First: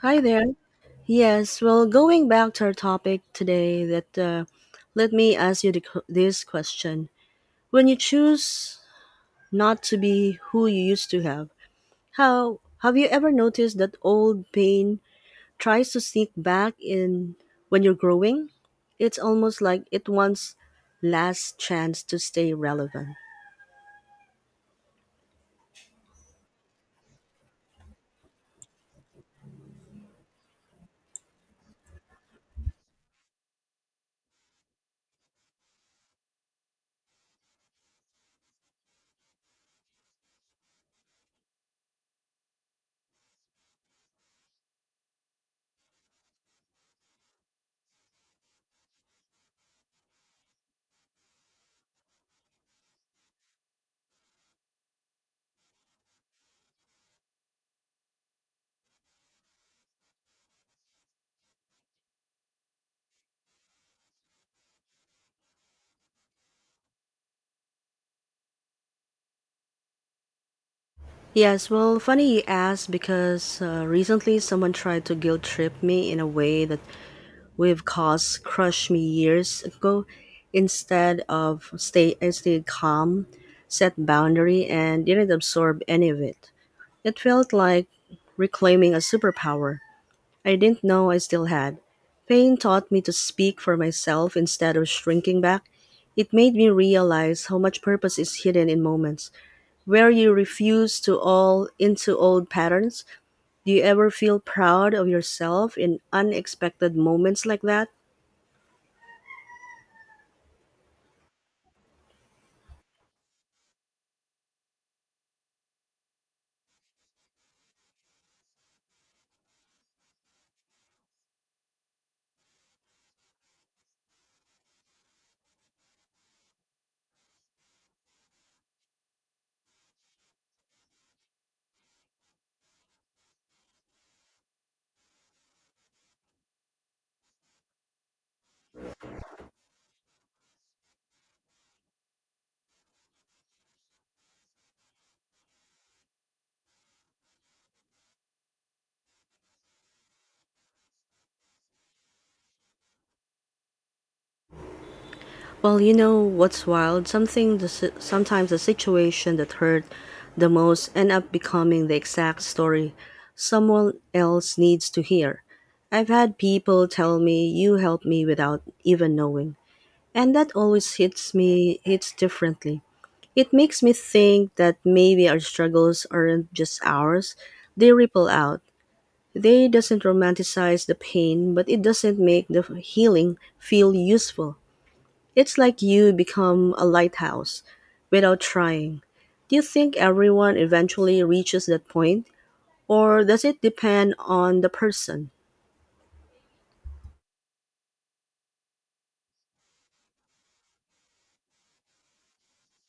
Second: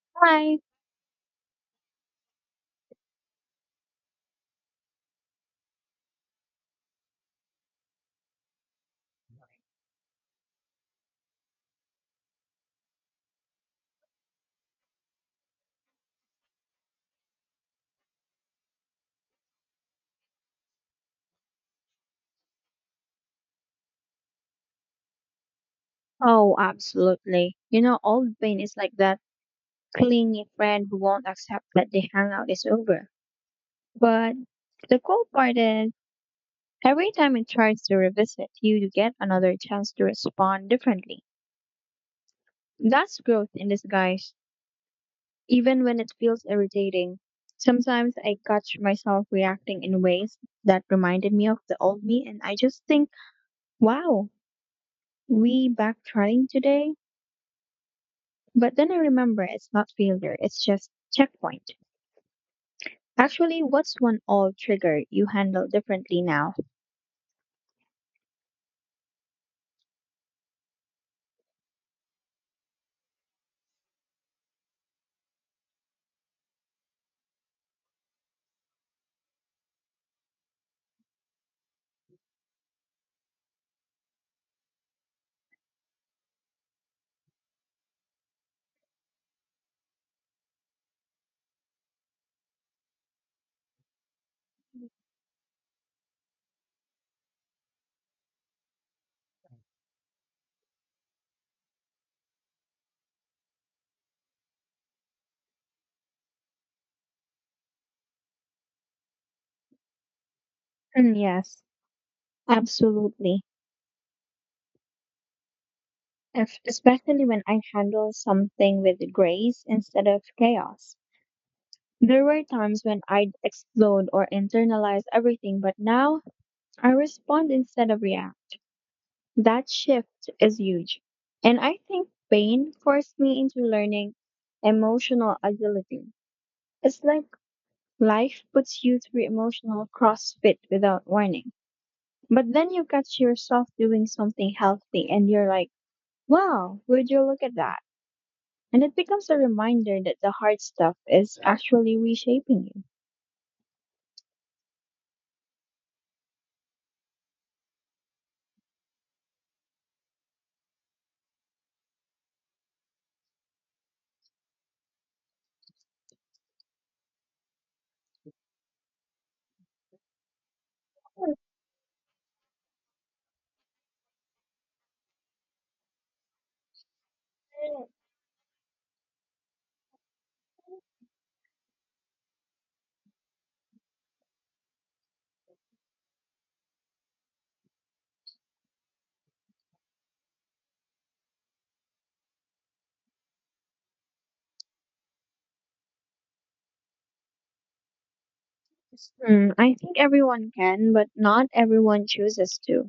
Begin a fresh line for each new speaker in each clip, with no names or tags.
Hi there.
Hi.
Yes, well, going back to our topic today, that let me ask you this question: When you choose not to be who you used to have, how have you ever noticed that old pain tries to sneak back in when you're growing? It's almost like it wants last chance to stay relevant.
Oh, absolutely. You know, old Bane is like that clingy friend who won't accept that the hangout is over. But the cool part is, every time it tries to revisit, you get another chance to respond differently. That's growth in disguise, even when it feels irritating. Sometimes I catch myself reacting in ways that reminded me of the old me, and I just think, wow, we backtracking today? But then I remember it's not failure, it's just checkpoint. Actually, what's one old trigger you handle differently now?
Yes, well, funny you ask because recently someone tried to guilt trip me in a way that we've caused crushed me years ago. Instead of stay, I stayed calm, set boundary, and didn't absorb any of it. It felt like reclaiming a superpower I didn't know I still had. Pain taught me to speak for myself instead of shrinking back. It made me realize how much purpose is hidden in moments where you refuse to all into old patterns. Do you ever feel proud of yourself in unexpected moments like that?
Mm, yes, absolutely. If, especially when I handle something with grace instead of chaos. There were times when I'd explode or internalize everything, but now I respond instead of react. That shift is huge. And I think pain forced me into learning emotional agility. It's like life puts you through emotional crossfit without warning. But then you catch yourself doing something healthy and you're like, wow, would you look at that? And it becomes a reminder that the hard stuff is actually reshaping you.
Well, you know what's wild? Something the, si- sometimes the situation that hurt the most end up becoming the exact story someone else needs to hear. I've had people tell me you helped me without even knowing, and that always hits me hits differently. It makes me think that maybe our struggles aren't just ours, they ripple out. They doesn't romanticize the pain, but it doesn't make the healing feel useful. It's like you become a lighthouse without trying. Do you think everyone eventually reaches that point, or does it depend on the person?
Hmm, I think everyone can, but not everyone chooses to.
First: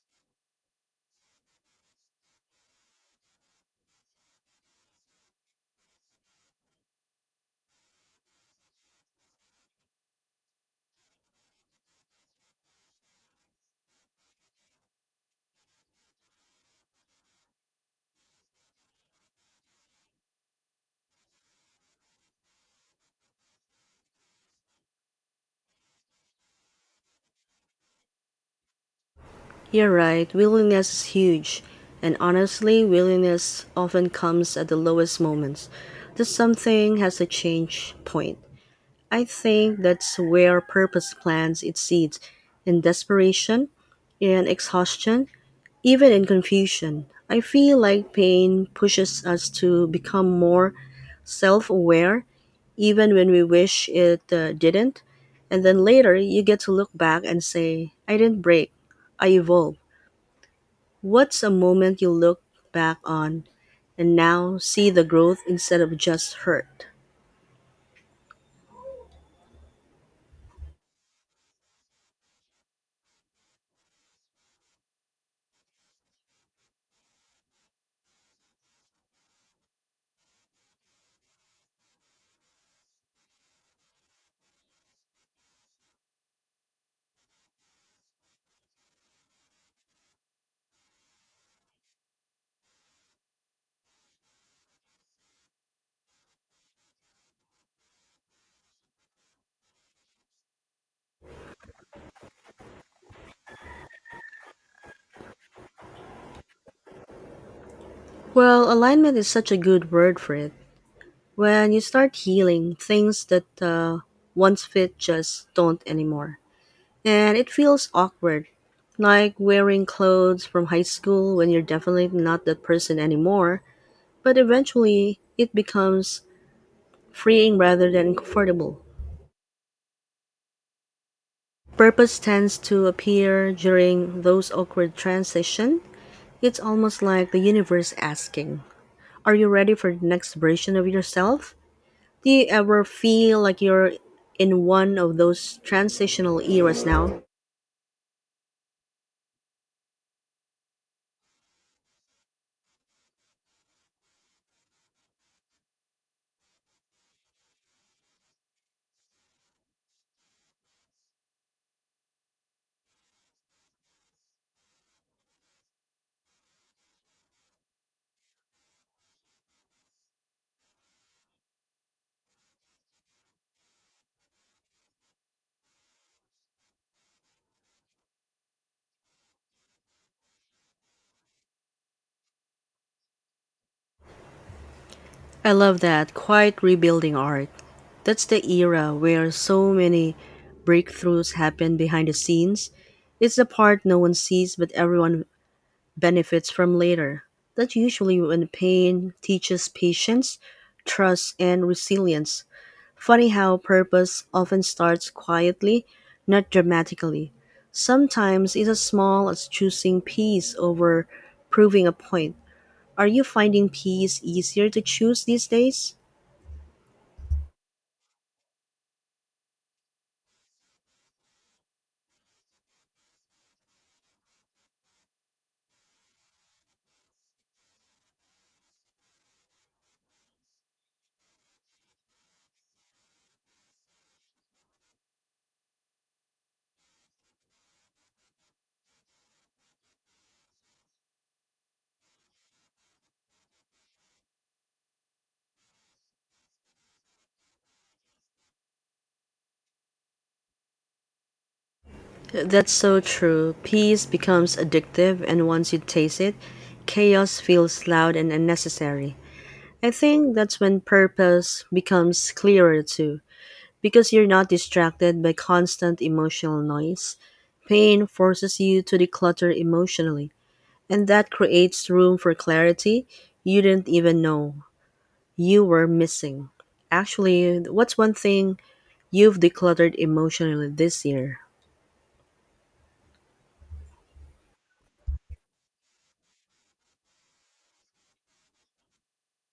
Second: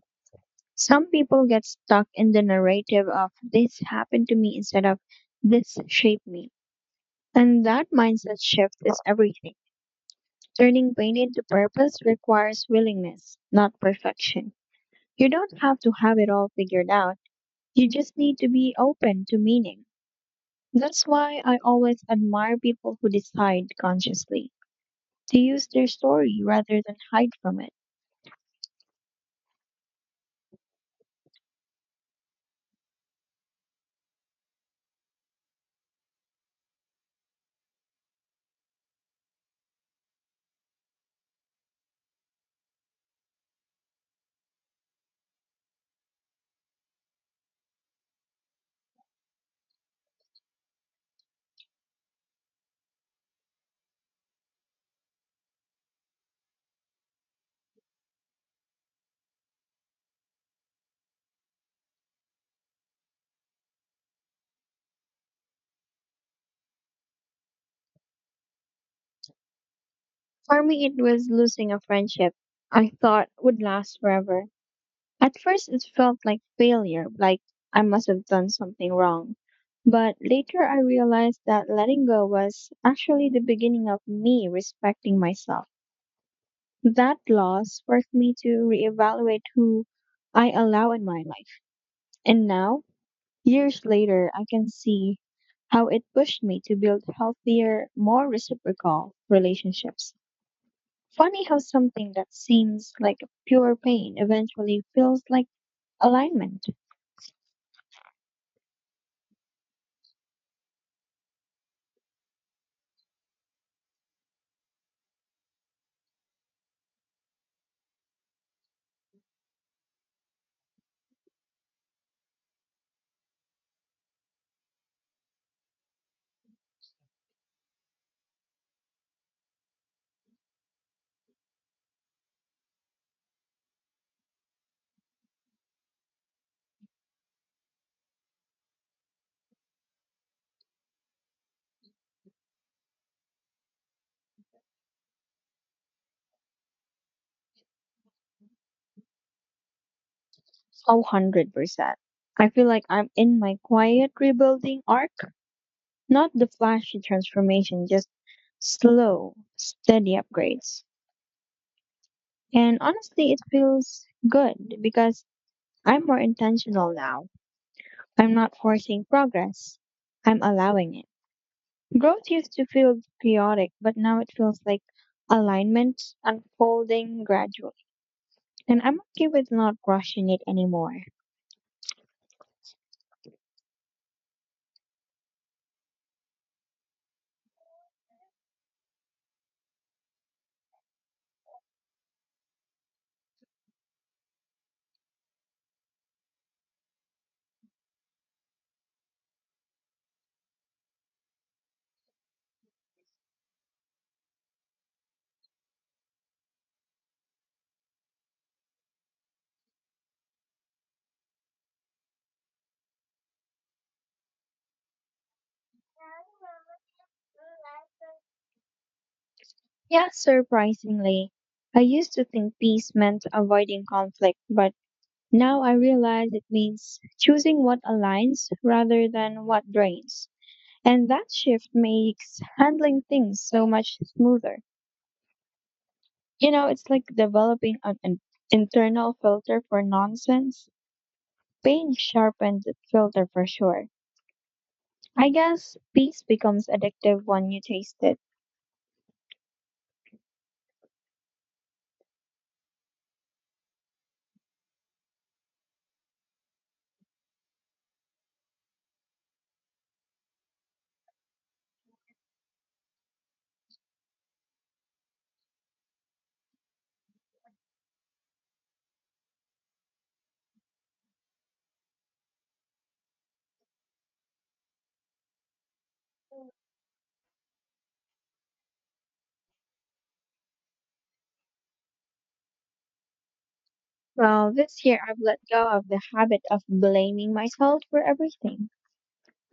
Some people get stuck in the narrative of this happened to me instead of this shaped me. And that mindset shift is everything. Turning pain into purpose requires willingness, not perfection. You don't have to have it all figured out. You just need to be open to meaning. That's why I always admire people who decide consciously to use their story rather than hide from it.
You're right, willingness is huge. And honestly, willingness often comes at the lowest moments. This something has a change point. I think that's where purpose plants its seeds in desperation and exhaustion. Even in confusion, I feel like pain pushes us to become more self aware, even when we wish it didn't. And then later, you get to look back and say, I didn't break, I evolved. What's a moment you look back on and now see the growth instead of just hurt?
For me, it was losing a friendship I thought would last forever. At first, it felt like failure, like I must have done something wrong. But later, I realized that letting go was actually the beginning of me respecting myself. That loss forced me to reevaluate who I allow in my life. And now, years later, I can see how it pushed me to build healthier, more reciprocal relationships. Funny how something that seems like pure pain eventually feels like alignment.
Well, alignment is such a good word for it. When you start healing, things that once fit just don't anymore. And it feels awkward, like wearing clothes from high school when you're definitely not that person anymore, but eventually it becomes freeing rather than comfortable. Purpose tends to appear during those awkward transition. It's almost like the universe asking, are you ready for the next version of yourself? Do you ever feel like you're in one of those transitional eras now?
Oh, 100%. I feel like I'm in my quiet rebuilding arc, not the flashy transformation, just slow, steady upgrades. And honestly, it feels good because I'm more intentional now. I'm not forcing progress, I'm allowing it. Growth used to feel chaotic, but now it feels like alignment unfolding gradually. And I'm okay with not rushing it anymore.
I love that quiet rebuilding art. That's the era where so many breakthroughs happen behind the scenes. It's the part no one sees but everyone benefits from later. That's usually when pain teaches patience, trust, and resilience. Funny how purpose often starts quietly, not dramatically. Sometimes it's as small as choosing peace over proving a point. Are you finding peace easier to choose these days?
Yeah, surprisingly. I used to think peace meant avoiding conflict, but now I realize it means choosing what aligns rather than what drains. And that shift makes handling things so much smoother. You know, it's like developing an internal filter for nonsense. Pain sharpens the filter for sure. I guess peace becomes addictive when you taste it.
That's so true. Peace becomes addictive, and once you taste it, chaos feels loud and unnecessary. I think that's when purpose becomes clearer too, because you're not distracted by constant emotional noise. Pain forces you to declutter emotionally, and that creates room for clarity you didn't even know you were missing. Actually, what's one thing you've decluttered emotionally this year?
Well, this year I've let go of the habit of blaming myself for everything.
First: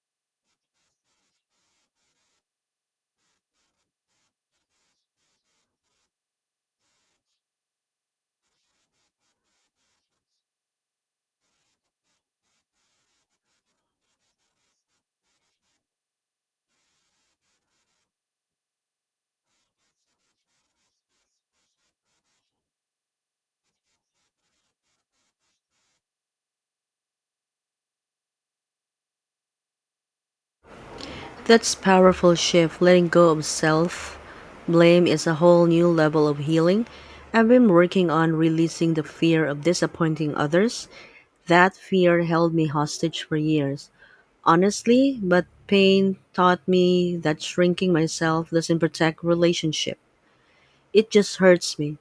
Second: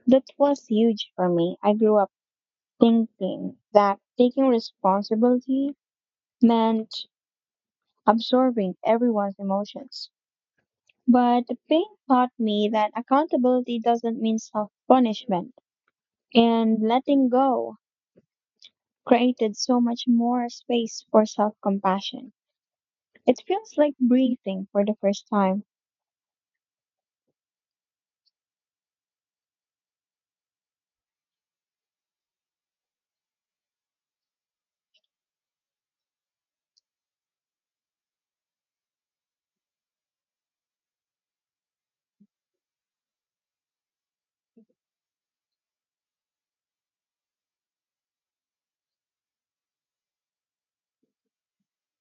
That was huge for me. I grew up thinking that taking responsibility meant absorbing everyone's emotions. But the pain taught me that accountability doesn't mean self punishment, and letting go created so much more space for self compassion. It feels like breathing for the first time.
That's powerful shift. Letting go of self blame is a whole new level of healing. I've been working on releasing the fear of disappointing others. That fear held me hostage for years. Honestly, but pain taught me that shrinking myself doesn't protect relationship. It just hurts me.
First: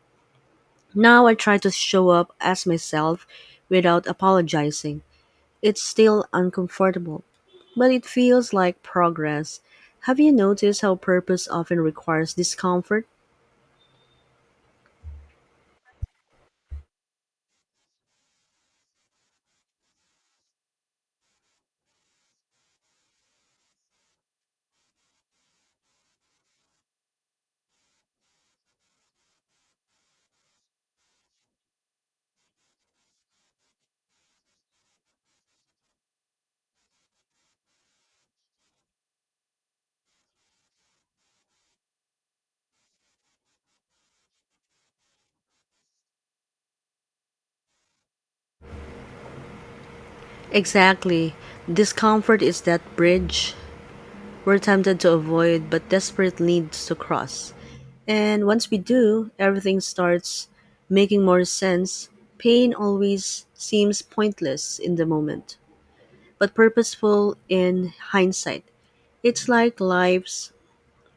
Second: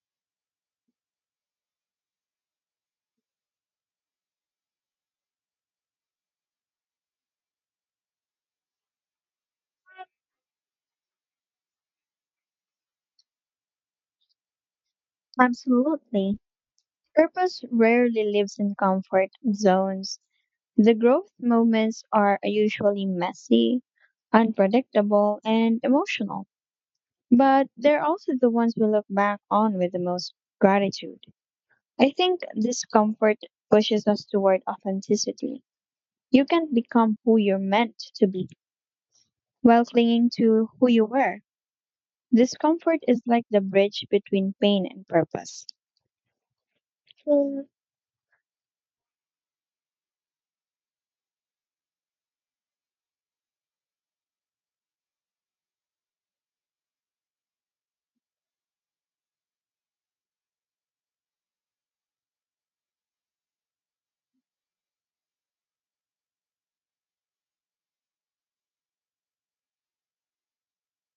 Now I try to show up as myself without apologizing. It's still uncomfortable, but it feels like progress. Have you noticed how purpose often requires discomfort?
Absolutely. Purpose rarely lives in comfort zones. The growth moments are usually messy, unpredictable, and emotional, but they're also the ones we look back on with the most gratitude. I think discomfort pushes us toward authenticity. You can't become who you're meant to be while clinging to who you were. Discomfort is like the bridge between pain and purpose. Mm.
Exactly. Discomfort is that bridge we're tempted to avoid but desperate needs to cross. And once we do, everything starts making more sense. Pain always seems pointless in the moment, but purposeful in hindsight. It's like life's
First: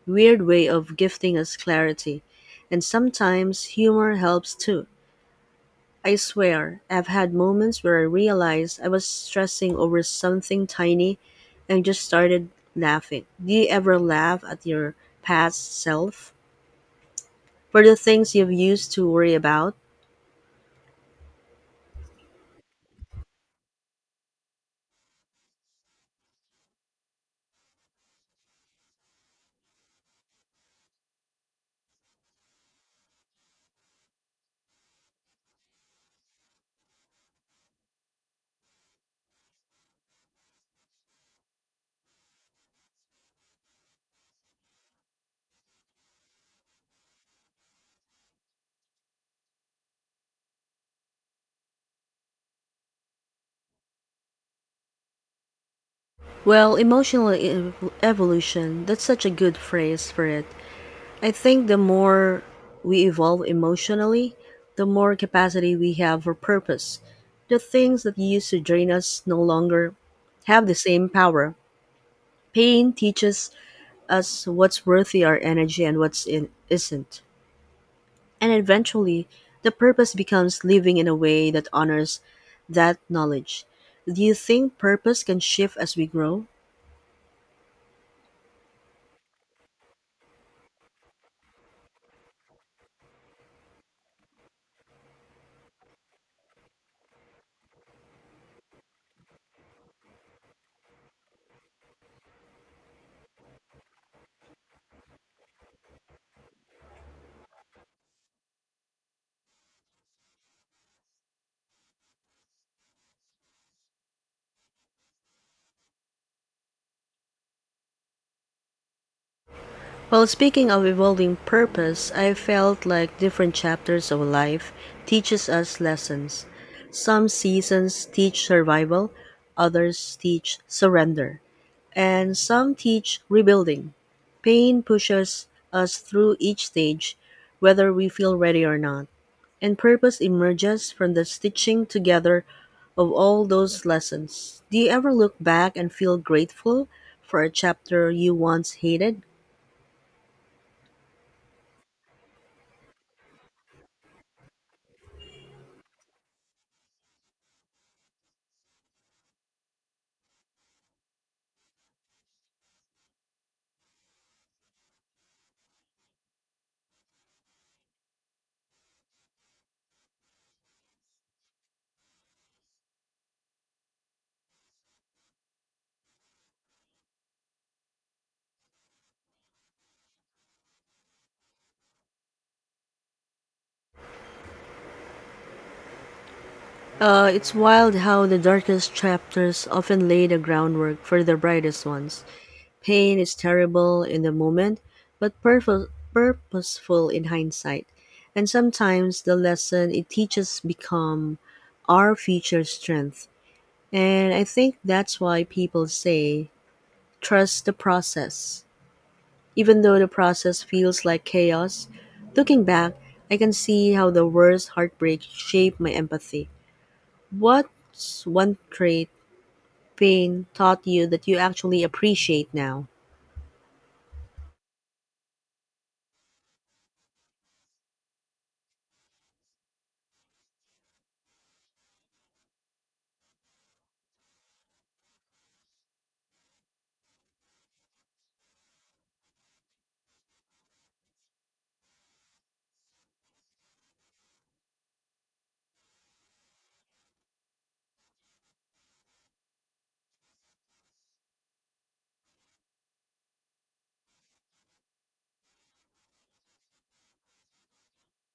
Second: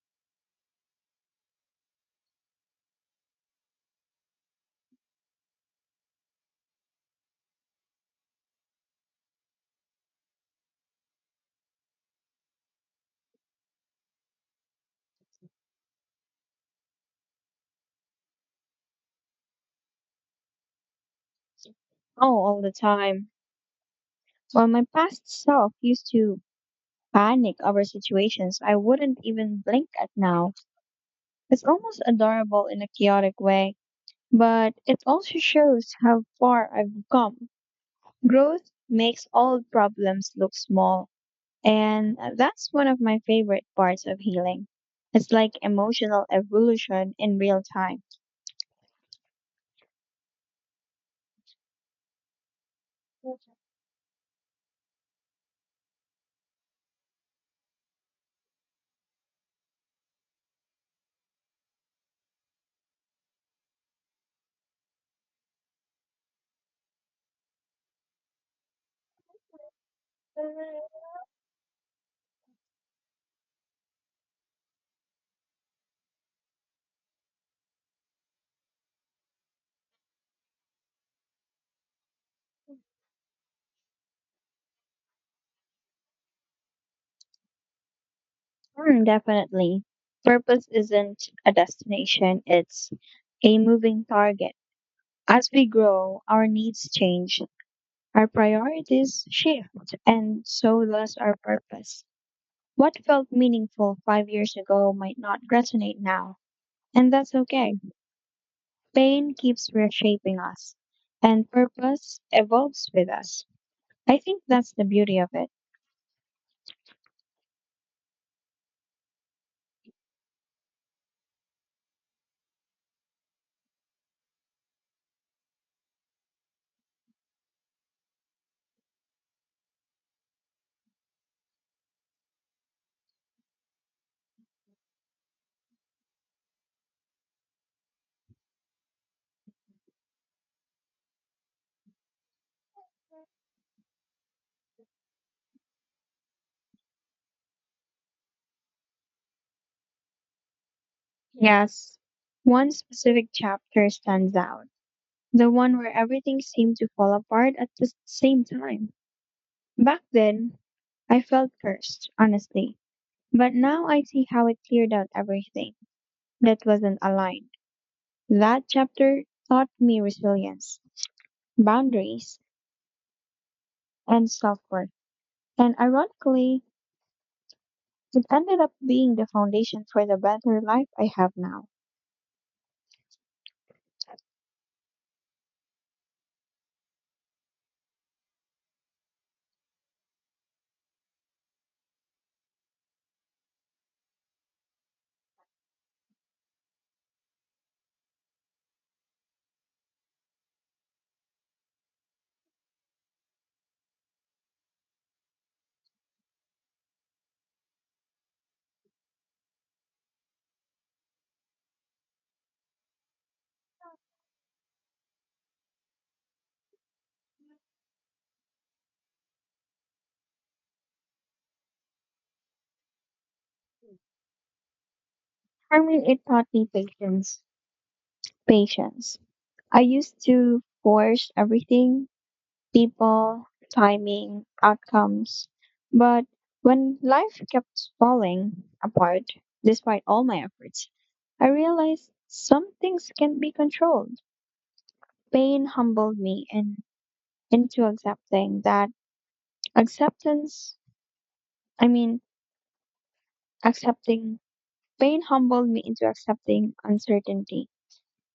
weird way of gifting us clarity. And sometimes humor helps too. I swear, I've had moments where I realized I was stressing over something tiny and just started laughing. Do you ever laugh at your past self for the things you've used to worry about?
Oh, all the time. Well, my past self used to panic over situations I wouldn't even blink at now. It's almost adorable in a chaotic way, but it also shows how far I've come. Growth makes all problems look small, and that's one of my favorite parts of healing. It's like emotional evolution in real time.
Well, evolution, that's such a good phrase for it. I think the more we evolve emotionally, the more capacity we have for purpose. The things that used to drain us no longer have the same power. Pain teaches as what's worthy our energy and what's in isn't. And eventually, the purpose becomes living in a way that honors that knowledge. Do you think purpose can shift as we grow?
Hmm, definitely. Purpose isn't a destination, it's a moving target. As we grow, our needs change, our priorities shift, and so does our purpose. What felt meaningful 5 years ago might not resonate now, and that's okay. Pain keeps reshaping us, and purpose evolves with us. I think that's the beauty of it.
Well, speaking of evolving purpose, I felt like different chapters of life teaches us lessons. Some seasons teach survival, others teach surrender, and some teach rebuilding. Pain pushes us through each stage, whether we feel ready or not, and purpose emerges from the stitching together of all those lessons. Do you ever look back and feel grateful for a chapter you once hated?
Yes, one specific chapter stands out, the one where everything seemed to fall apart at the same time. Back then, I felt cursed, honestly, but now I see how it cleared out everything that wasn't aligned. That chapter taught me resilience, boundaries, and self worth. And ironically, it ended up being the foundation for the better life I have now.
It's wild how the darkest chapters often lay the groundwork for the brightest ones. Pain is terrible in the moment, but purposeful in hindsight. And sometimes the lesson it teaches become our future strength. And I think that's why people say trust the process. Even though the process feels like chaos, looking back, I can see how the worst heartbreak shaped my empathy. What's one trait pain taught you that you actually appreciate now?
I mean, it taught me patience. Patience. I used to force everything, people, timing, outcomes. But when life kept falling apart, despite all my efforts, I realized some things can be controlled. Pain humbled me in, into accepting that acceptance, I mean, accepting, Pain humbled me into accepting uncertainty.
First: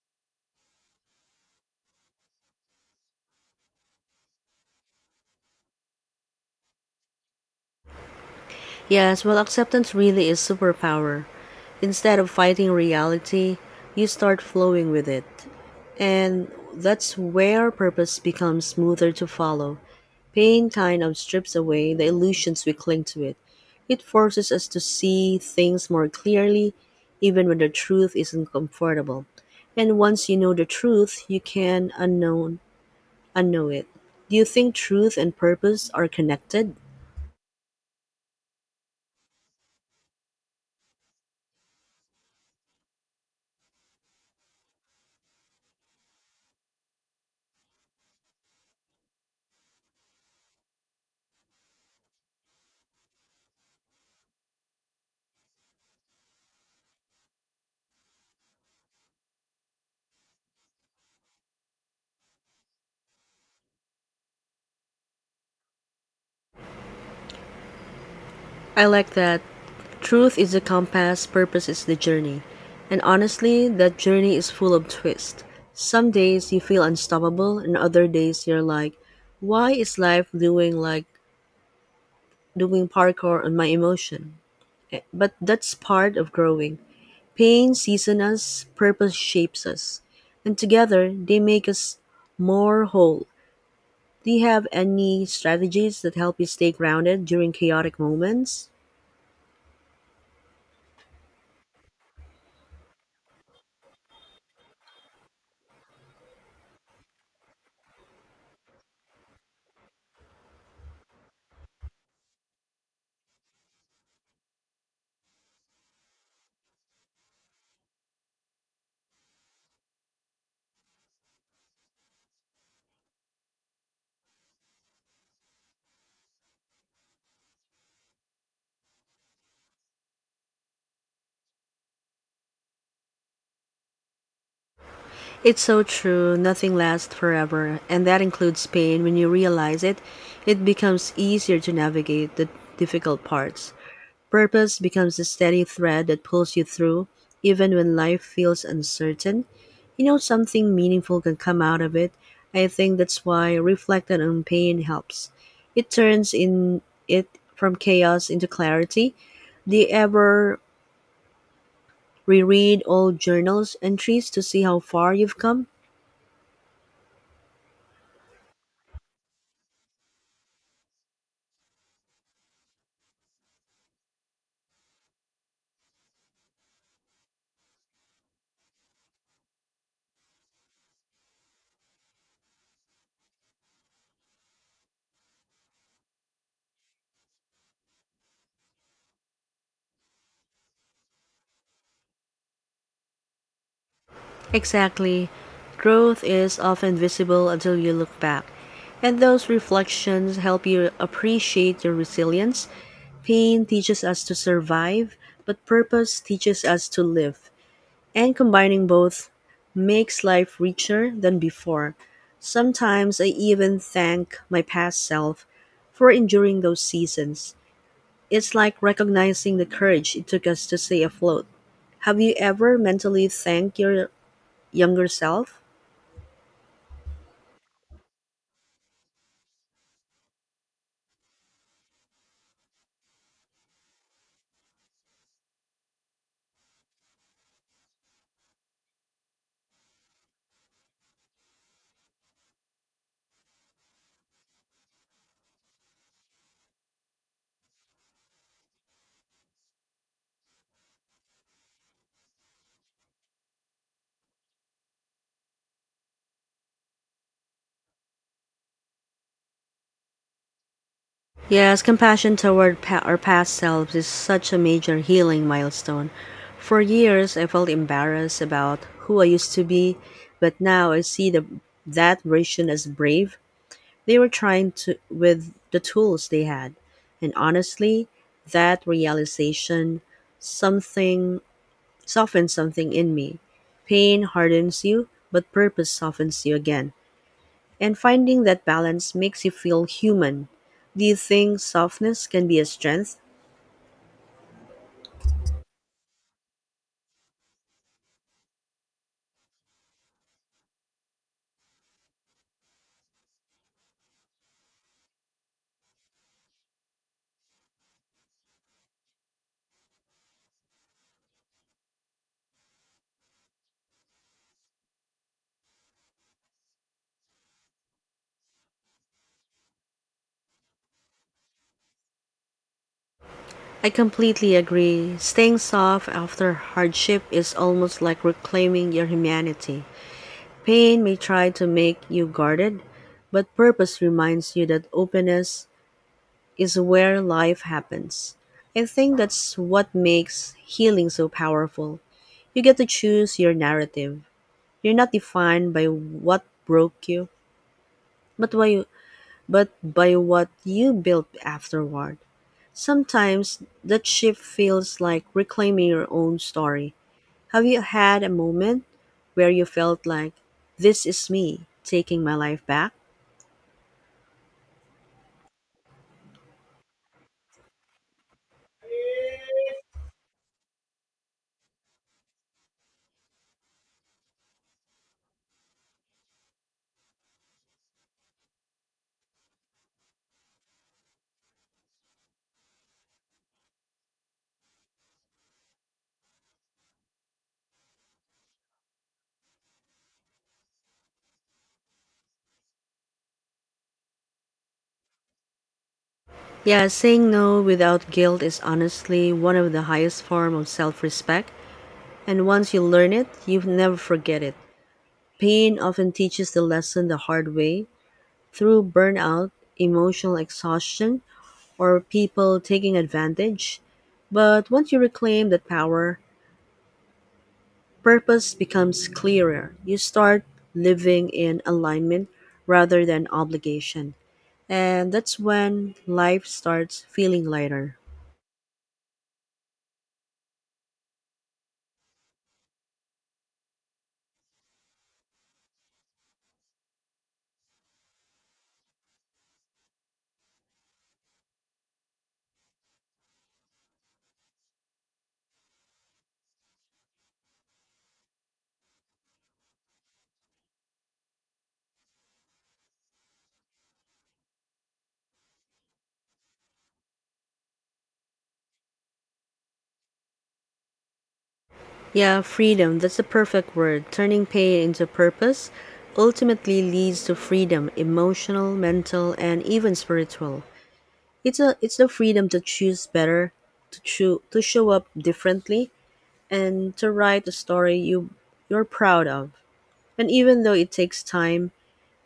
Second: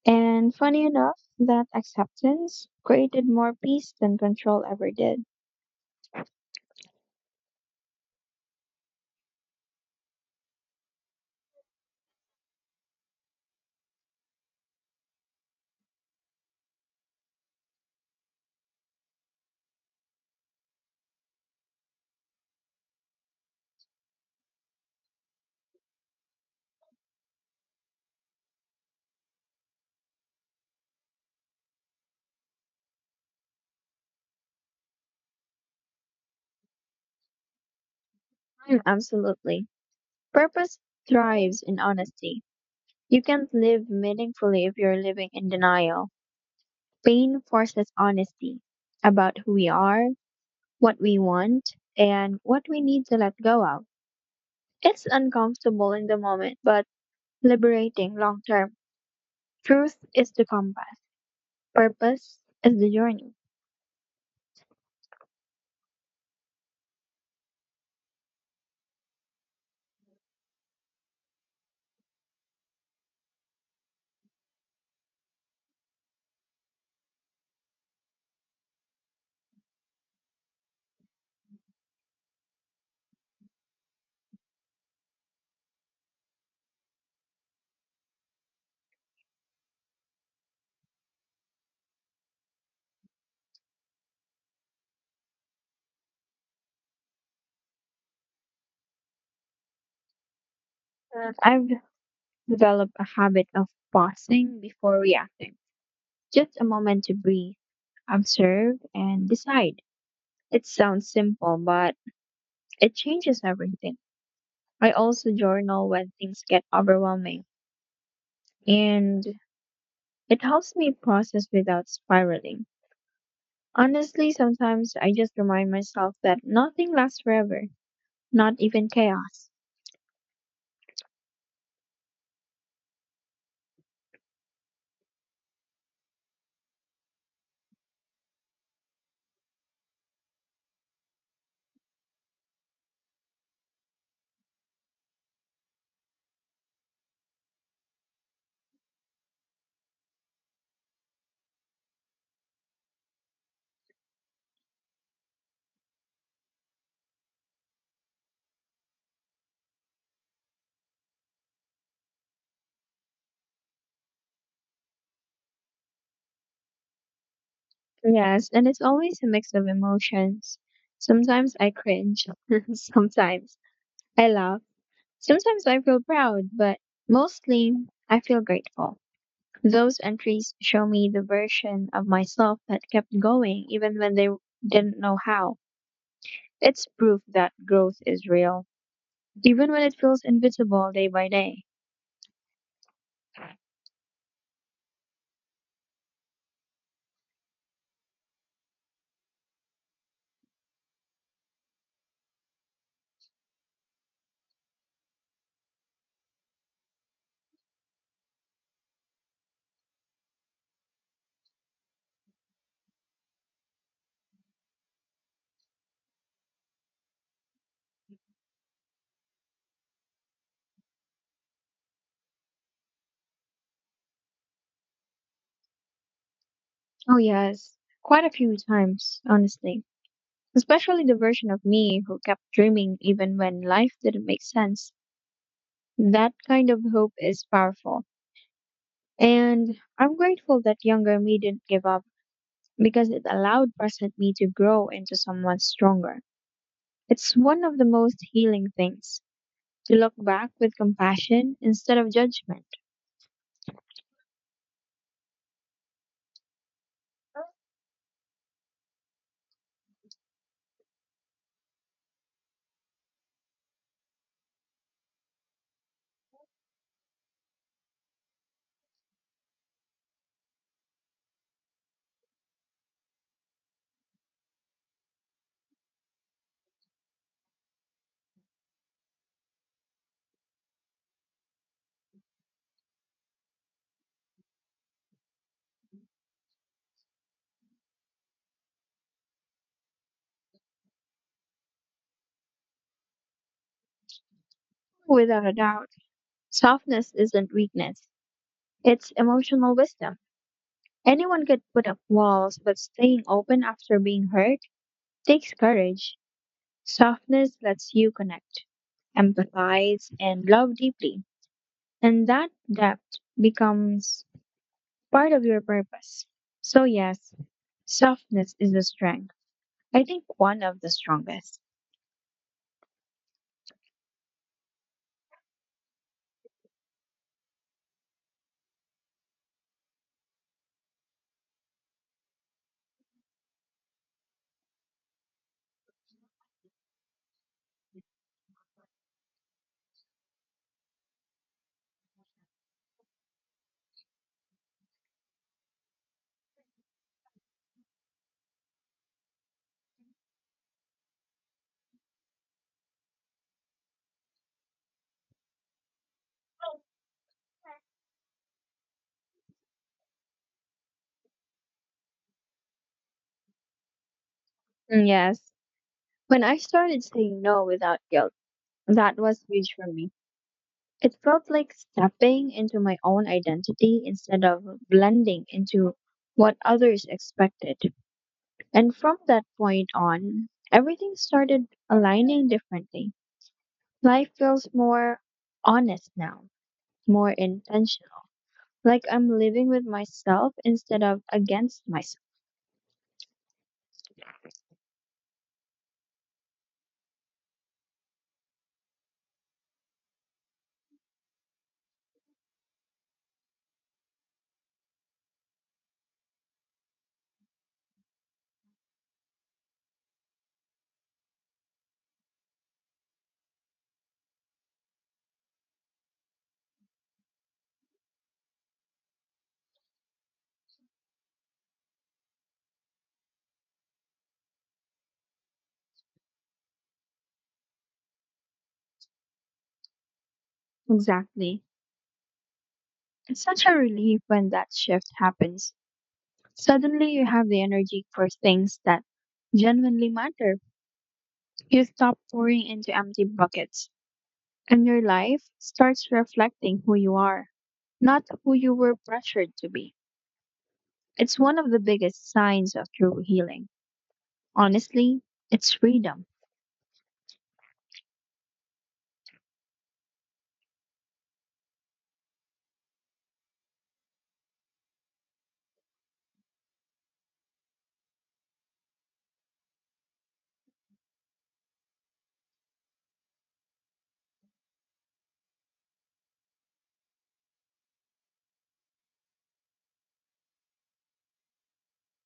And funny enough, that acceptance created more peace than control ever did.
Yes, well, acceptance really is superpower. Instead of fighting reality, you start flowing with it. And that's where purpose becomes smoother to follow. Pain kind of strips away the illusions we cling to it. It forces us to see things more clearly, even when the truth isn't comfortable. And once you know the truth, you can unknow it. Do you think truth and purpose are connected?
Mm, absolutely. Purpose thrives in honesty. You can't live meaningfully if you're living in denial. Pain forces honesty about who we are, what we want, and what we need to let go of. It's uncomfortable in the moment, but liberating long term. Truth is the compass, purpose is the journey.
I like that. Truth is the compass, purpose is the journey. And honestly, that journey is full of twists. Some days you feel unstoppable, and other days you're like, why is life doing parkour on my emotion? But that's part of growing. Pain seasons us, purpose shapes us, and together they make us more whole. Do you have any strategies that help you stay grounded during chaotic moments?
And I've develop a habit of pausing before reacting. Just a moment to breathe, observe, and decide. It sounds simple, but it changes everything. I also journal when things get overwhelming, and it helps me process without spiraling. Honestly, sometimes I just remind myself that nothing lasts forever, not even chaos.
It's so true, nothing lasts forever, and that includes pain. When you realize it, it becomes easier to navigate the difficult parts. Purpose becomes the steady thread that pulls you through, even when life feels uncertain. You know, something meaningful can come out of it. I think that's why reflecting on pain helps. It turns in it from chaos into clarity. Do you ever reread old journals entries to see how far you've come?
Yes, and it's always a mix of emotions. Sometimes I cringe, sometimes I laugh. Sometimes I feel proud, but mostly I feel grateful. Those entries show me the version of myself that kept going even when they didn't know how. It's proof that growth is real, even when it feels invisible day by day.
Exactly. Growth is often visible until you look back, and those reflections help you appreciate your resilience. Pain teaches us to survive, but purpose teaches us to live. And combining both makes life richer than before. Sometimes I even thank my past self for enduring those seasons. It's like recognizing the courage it took us to stay afloat. Have you ever mentally thanked your younger self?
Oh, yes, quite a few times, honestly. Especially the version of me who kept dreaming even when life didn't make sense. That kind of hope is powerful. And I'm grateful that younger me didn't give up because it allowed present me to grow into someone stronger. It's one of the most healing things to look back with compassion instead of judgment.
Yes, compassion toward our past selves is such a major healing milestone. For years, I felt embarrassed about who I used to be, but now I see that version as brave. They were trying to with the tools they had. And honestly, that realization something softens something in me. Pain hardens you, but purpose softens you again. And finding that balance makes you feel human. Do you think softness can be a strength?
Without a doubt, softness isn't weakness, it's emotional wisdom. Anyone could put up walls, but staying open after being hurt takes courage. Softness lets you connect, empathize, and love deeply. And that depth becomes part of your purpose. So, yes, softness is a strength. I think one of the strongest.
I completely agree. Staying soft after hardship is almost like reclaiming your humanity. Pain may try to make you guarded, but purpose reminds you that openness is where life happens. I think that's what makes healing so powerful. You get to choose your narrative. You're not defined by what broke you, but by but by what you built afterward. Sometimes that shift feels like reclaiming your own story. Have you had a moment where you felt like, this is me taking my life back?
Mm, yes, when I started saying no without guilt, that was huge for me. It felt like stepping into my own identity instead of blending into what others expected. And from that point on, everything started aligning differently. Life feels more honest now, more intentional, like I'm living with myself instead of against myself.
Yeah, saying no without guilt is honestly one of the highest form of self-respect, and once you learn it, you never forget it. Pain often teaches the lesson the hard way, through burnout, emotional exhaustion, or people taking advantage. But once you reclaim that power, purpose becomes clearer. You start living in alignment rather than obligation. And that's when life starts feeling lighter.
Exactly. It's such a relief when that shift happens. Suddenly, you have the energy for things that genuinely matter. You stop pouring into empty buckets, and your life starts reflecting who you are, not who you were pressured to be. It's one of the biggest signs of true healing. Honestly, it's freedom.
Yeah, freedom, that's the perfect word. Turning pain into purpose ultimately leads to freedom, emotional, mental, and even spiritual. It's the freedom to choose better, to show up differently, and to write a story you're proud of. And even though it takes time,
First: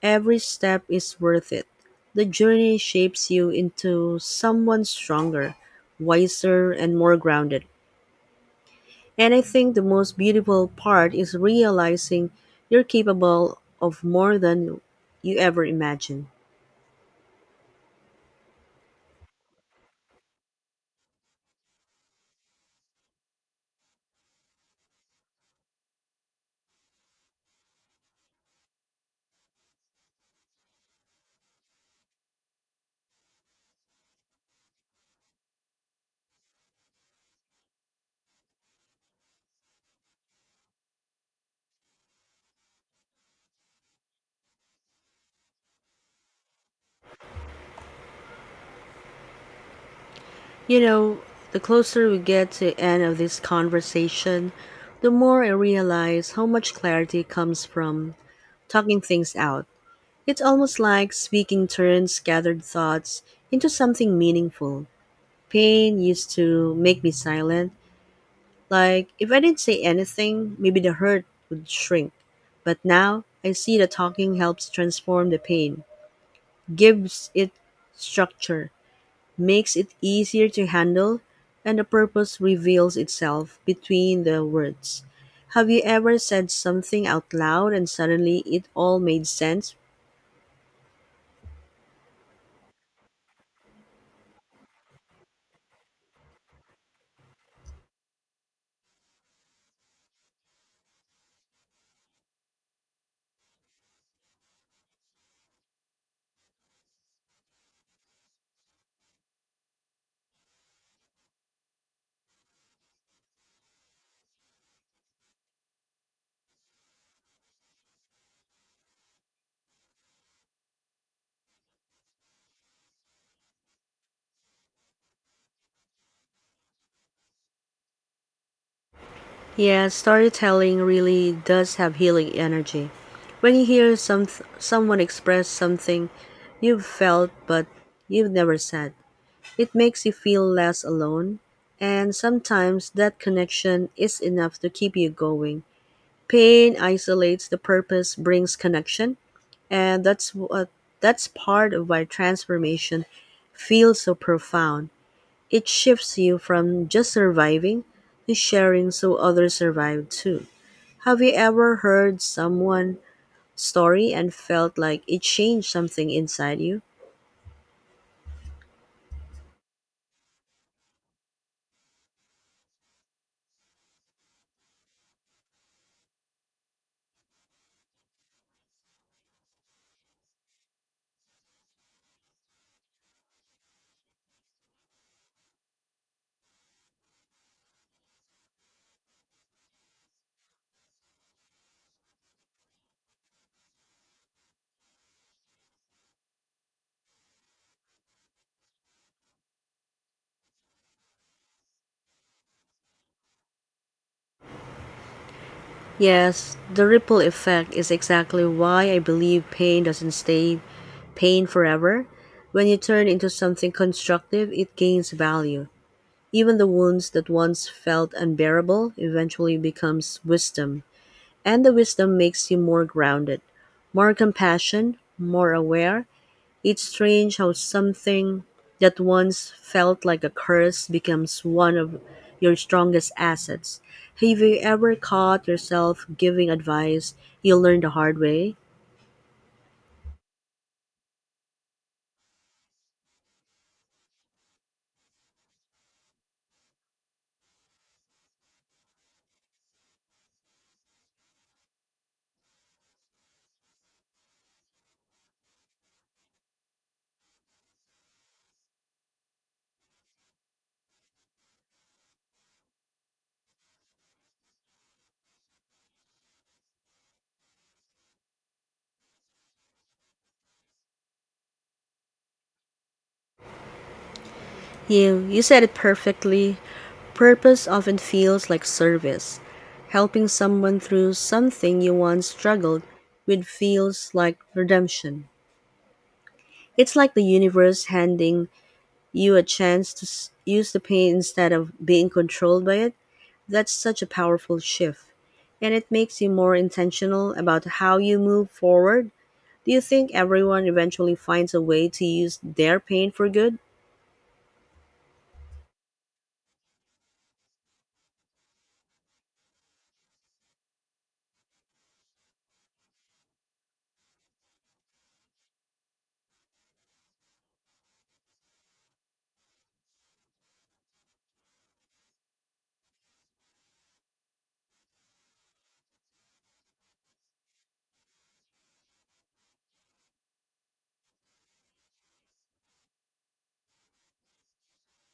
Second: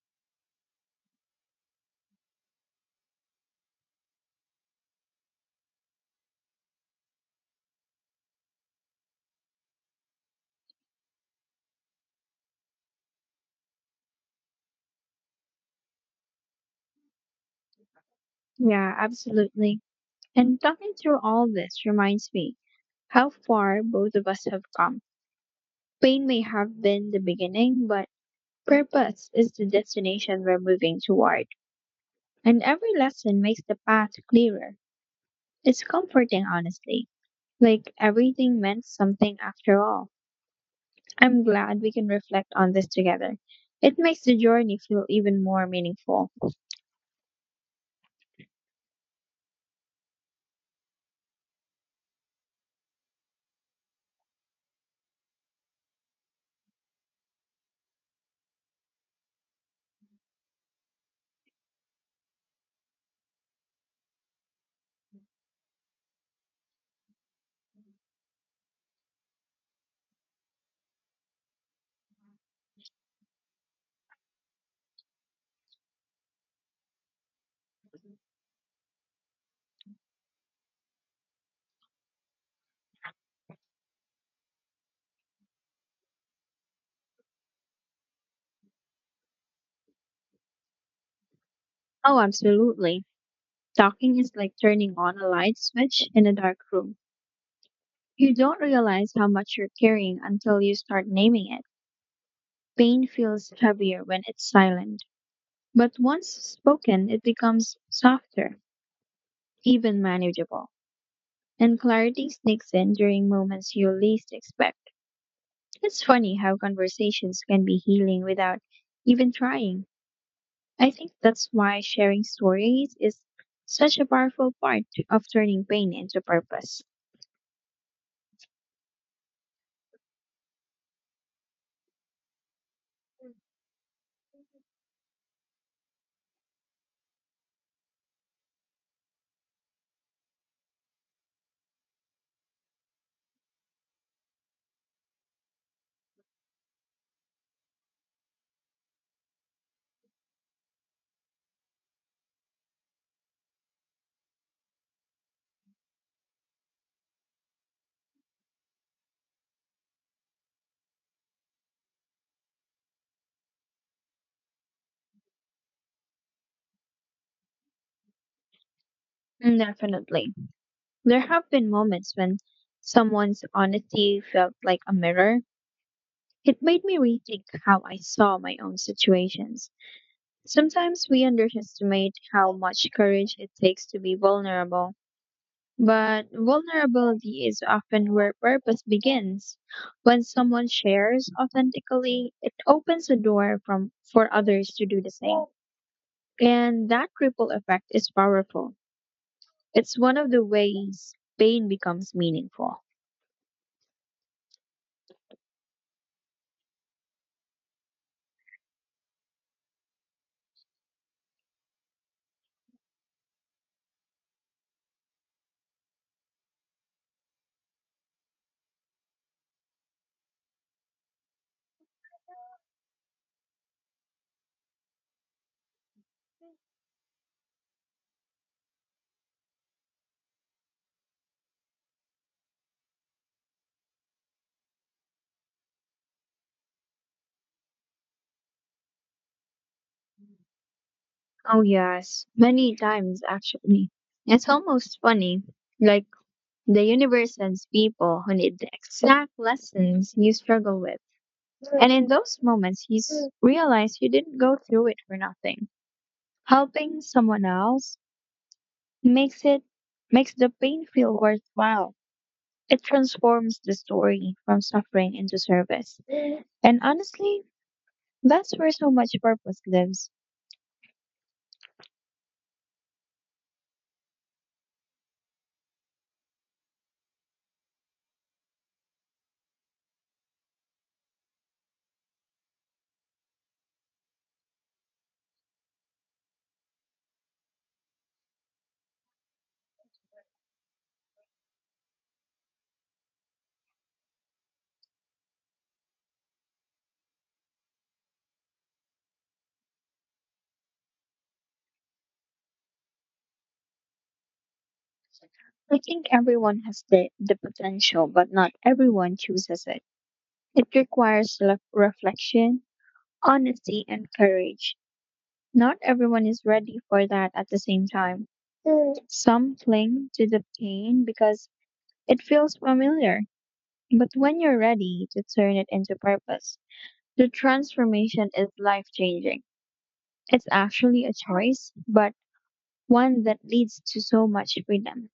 every step is worth it. The journey shapes you into someone stronger, wiser, and more grounded. And I think the most beautiful part is realizing you're capable of more than you ever imagined.
Yeah, absolutely. And talking through all this reminds me how far both of us have come. Pain may have been the beginning, but purpose is the destination we're moving toward. And every lesson makes the path clearer. It's comforting, honestly. Like everything meant something after all. I'm glad we can reflect on this together. It makes the journey feel even more meaningful.
You know, the closer we get to the end of this conversation, the more I realize how much clarity comes from talking things out. It's almost like speaking turns scattered thoughts into something meaningful. Pain used to make me silent, like if I didn't say anything, maybe the hurt would shrink. But now I see that talking helps transform the pain, gives it structure, makes it easier to handle, and the purpose reveals itself between the words. Have you ever said something out loud and suddenly it all made sense?
Oh, absolutely. Talking is like turning on a light switch in a dark room. You don't realize how much you're carrying until you start naming it. Pain feels heavier when it's silent, but once spoken, it becomes softer, even manageable. And clarity sneaks in during moments you least expect. It's funny how conversations can be healing without even trying. I think that's why sharing stories is such a powerful part of turning pain into purpose.
Yeah, storytelling really does have healing energy. When you hear someone express something you've felt but you've never said, it makes you feel less alone, and sometimes that connection is enough to keep you going. Pain isolates the purpose brings connection, and that's part of why transformation feels so profound. It shifts you from just surviving to sharing so others survive too. Have you ever heard someone's story and felt like it changed something inside you?
Mm, definitely. There have been moments when someone's honesty felt like a mirror. It made me rethink how I saw my own situations. Sometimes we underestimate how much courage it takes to be vulnerable. But vulnerability is often where purpose begins. When someone shares authentically, it opens a door for others to do the same. And that ripple effect is powerful. It's one of the ways pain becomes meaningful.
Yes, the ripple effect is exactly why I believe pain doesn't stay pain forever. When you turn into something constructive, it gains value. Even the wounds that once felt unbearable eventually becomes wisdom, and the wisdom makes you more grounded, more compassion, more aware. It's strange how something that once felt like a curse becomes one of your strongest assets. Have you ever caught yourself giving advice you learned the hard way?
Oh, yes, many times actually. It's almost funny. Like the universe sends people who need the exact lessons you struggle with. And in those moments, you realize you didn't go through it for nothing. Helping someone else makes it makes the pain feel worthwhile. It transforms the story from suffering into service. And honestly, that's where so much purpose lives.
You said it perfectly. Purpose often feels like service. Helping someone through something you once struggled with feels like redemption. It's like the universe handing you a chance to use the pain instead of being controlled by it. That's such a powerful shift. And it makes you more intentional about how you move forward. Do you think everyone eventually finds a way to use their pain for good?
I think everyone has the potential, but not everyone chooses it. It requires reflection, honesty, and courage. Not everyone is ready for that at the same time. Some cling to the pain because it feels familiar. But when you're ready to turn it into purpose, the transformation is life changing. It's actually a choice, but one that leads to so much freedom.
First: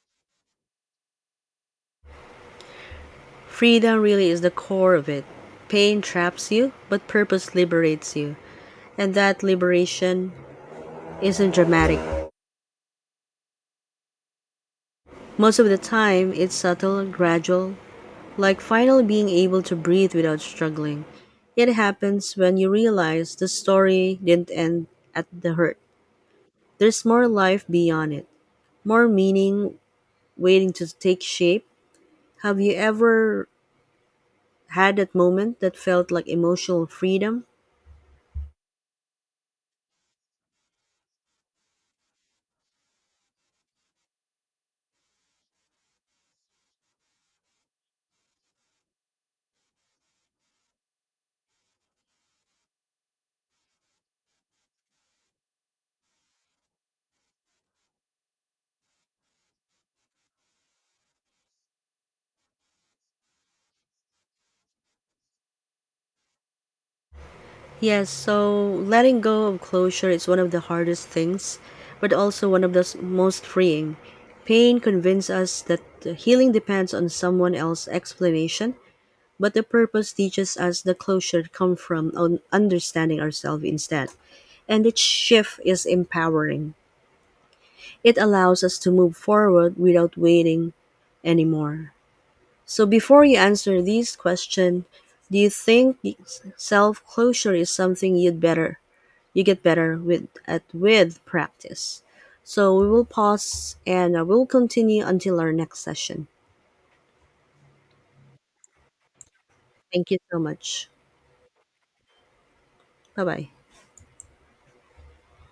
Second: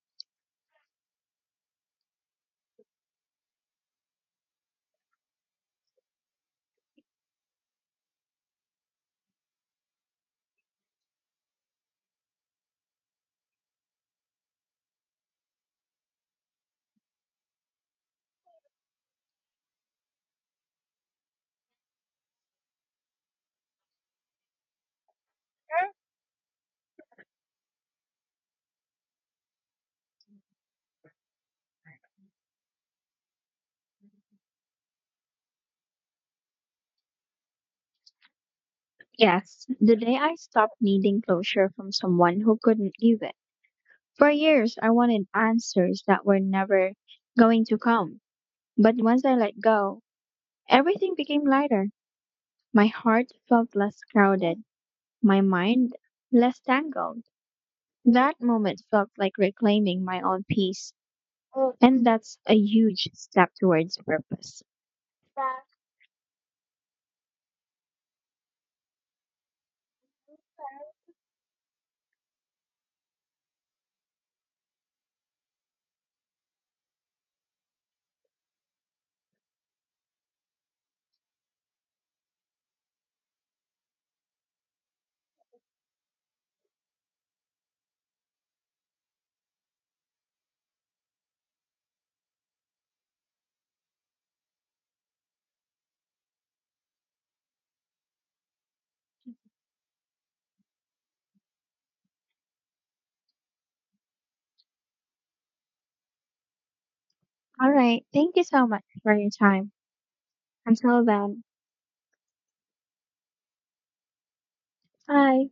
Freedom really is the core of it. Pain traps you, but purpose liberates you. And that liberation isn't dramatic. Most of the time, it's subtle, gradual, like finally being able to breathe without struggling. It happens when you realize the story didn't end at the hurt. There's more life beyond it, more meaning waiting to take shape. Have you ever had that moment that felt like emotional freedom?
Yes, the day I stopped needing closure from someone who couldn't give it. For years, I wanted answers that were never going to come. But once I let go, everything became lighter. My heart felt less crowded, my mind less tangled. That moment felt like reclaiming my own peace. And that's a huge step towards purpose.
Yes, so letting go of closure is one of the hardest things, but also one of the most freeing. Pain convinces us that the healing depends on someone else's explanation, but the purpose teaches us the closure comes from understanding ourselves instead. And each shift is empowering. It allows us to move forward without waiting anymore. So before you answer this question, do you think self-closure is something you get better with at with practice. So we will pause and we'll continue until our next session.
All right. Thank you so much for your time.
Thank you so much.
Until then,
Bye bye.
bye.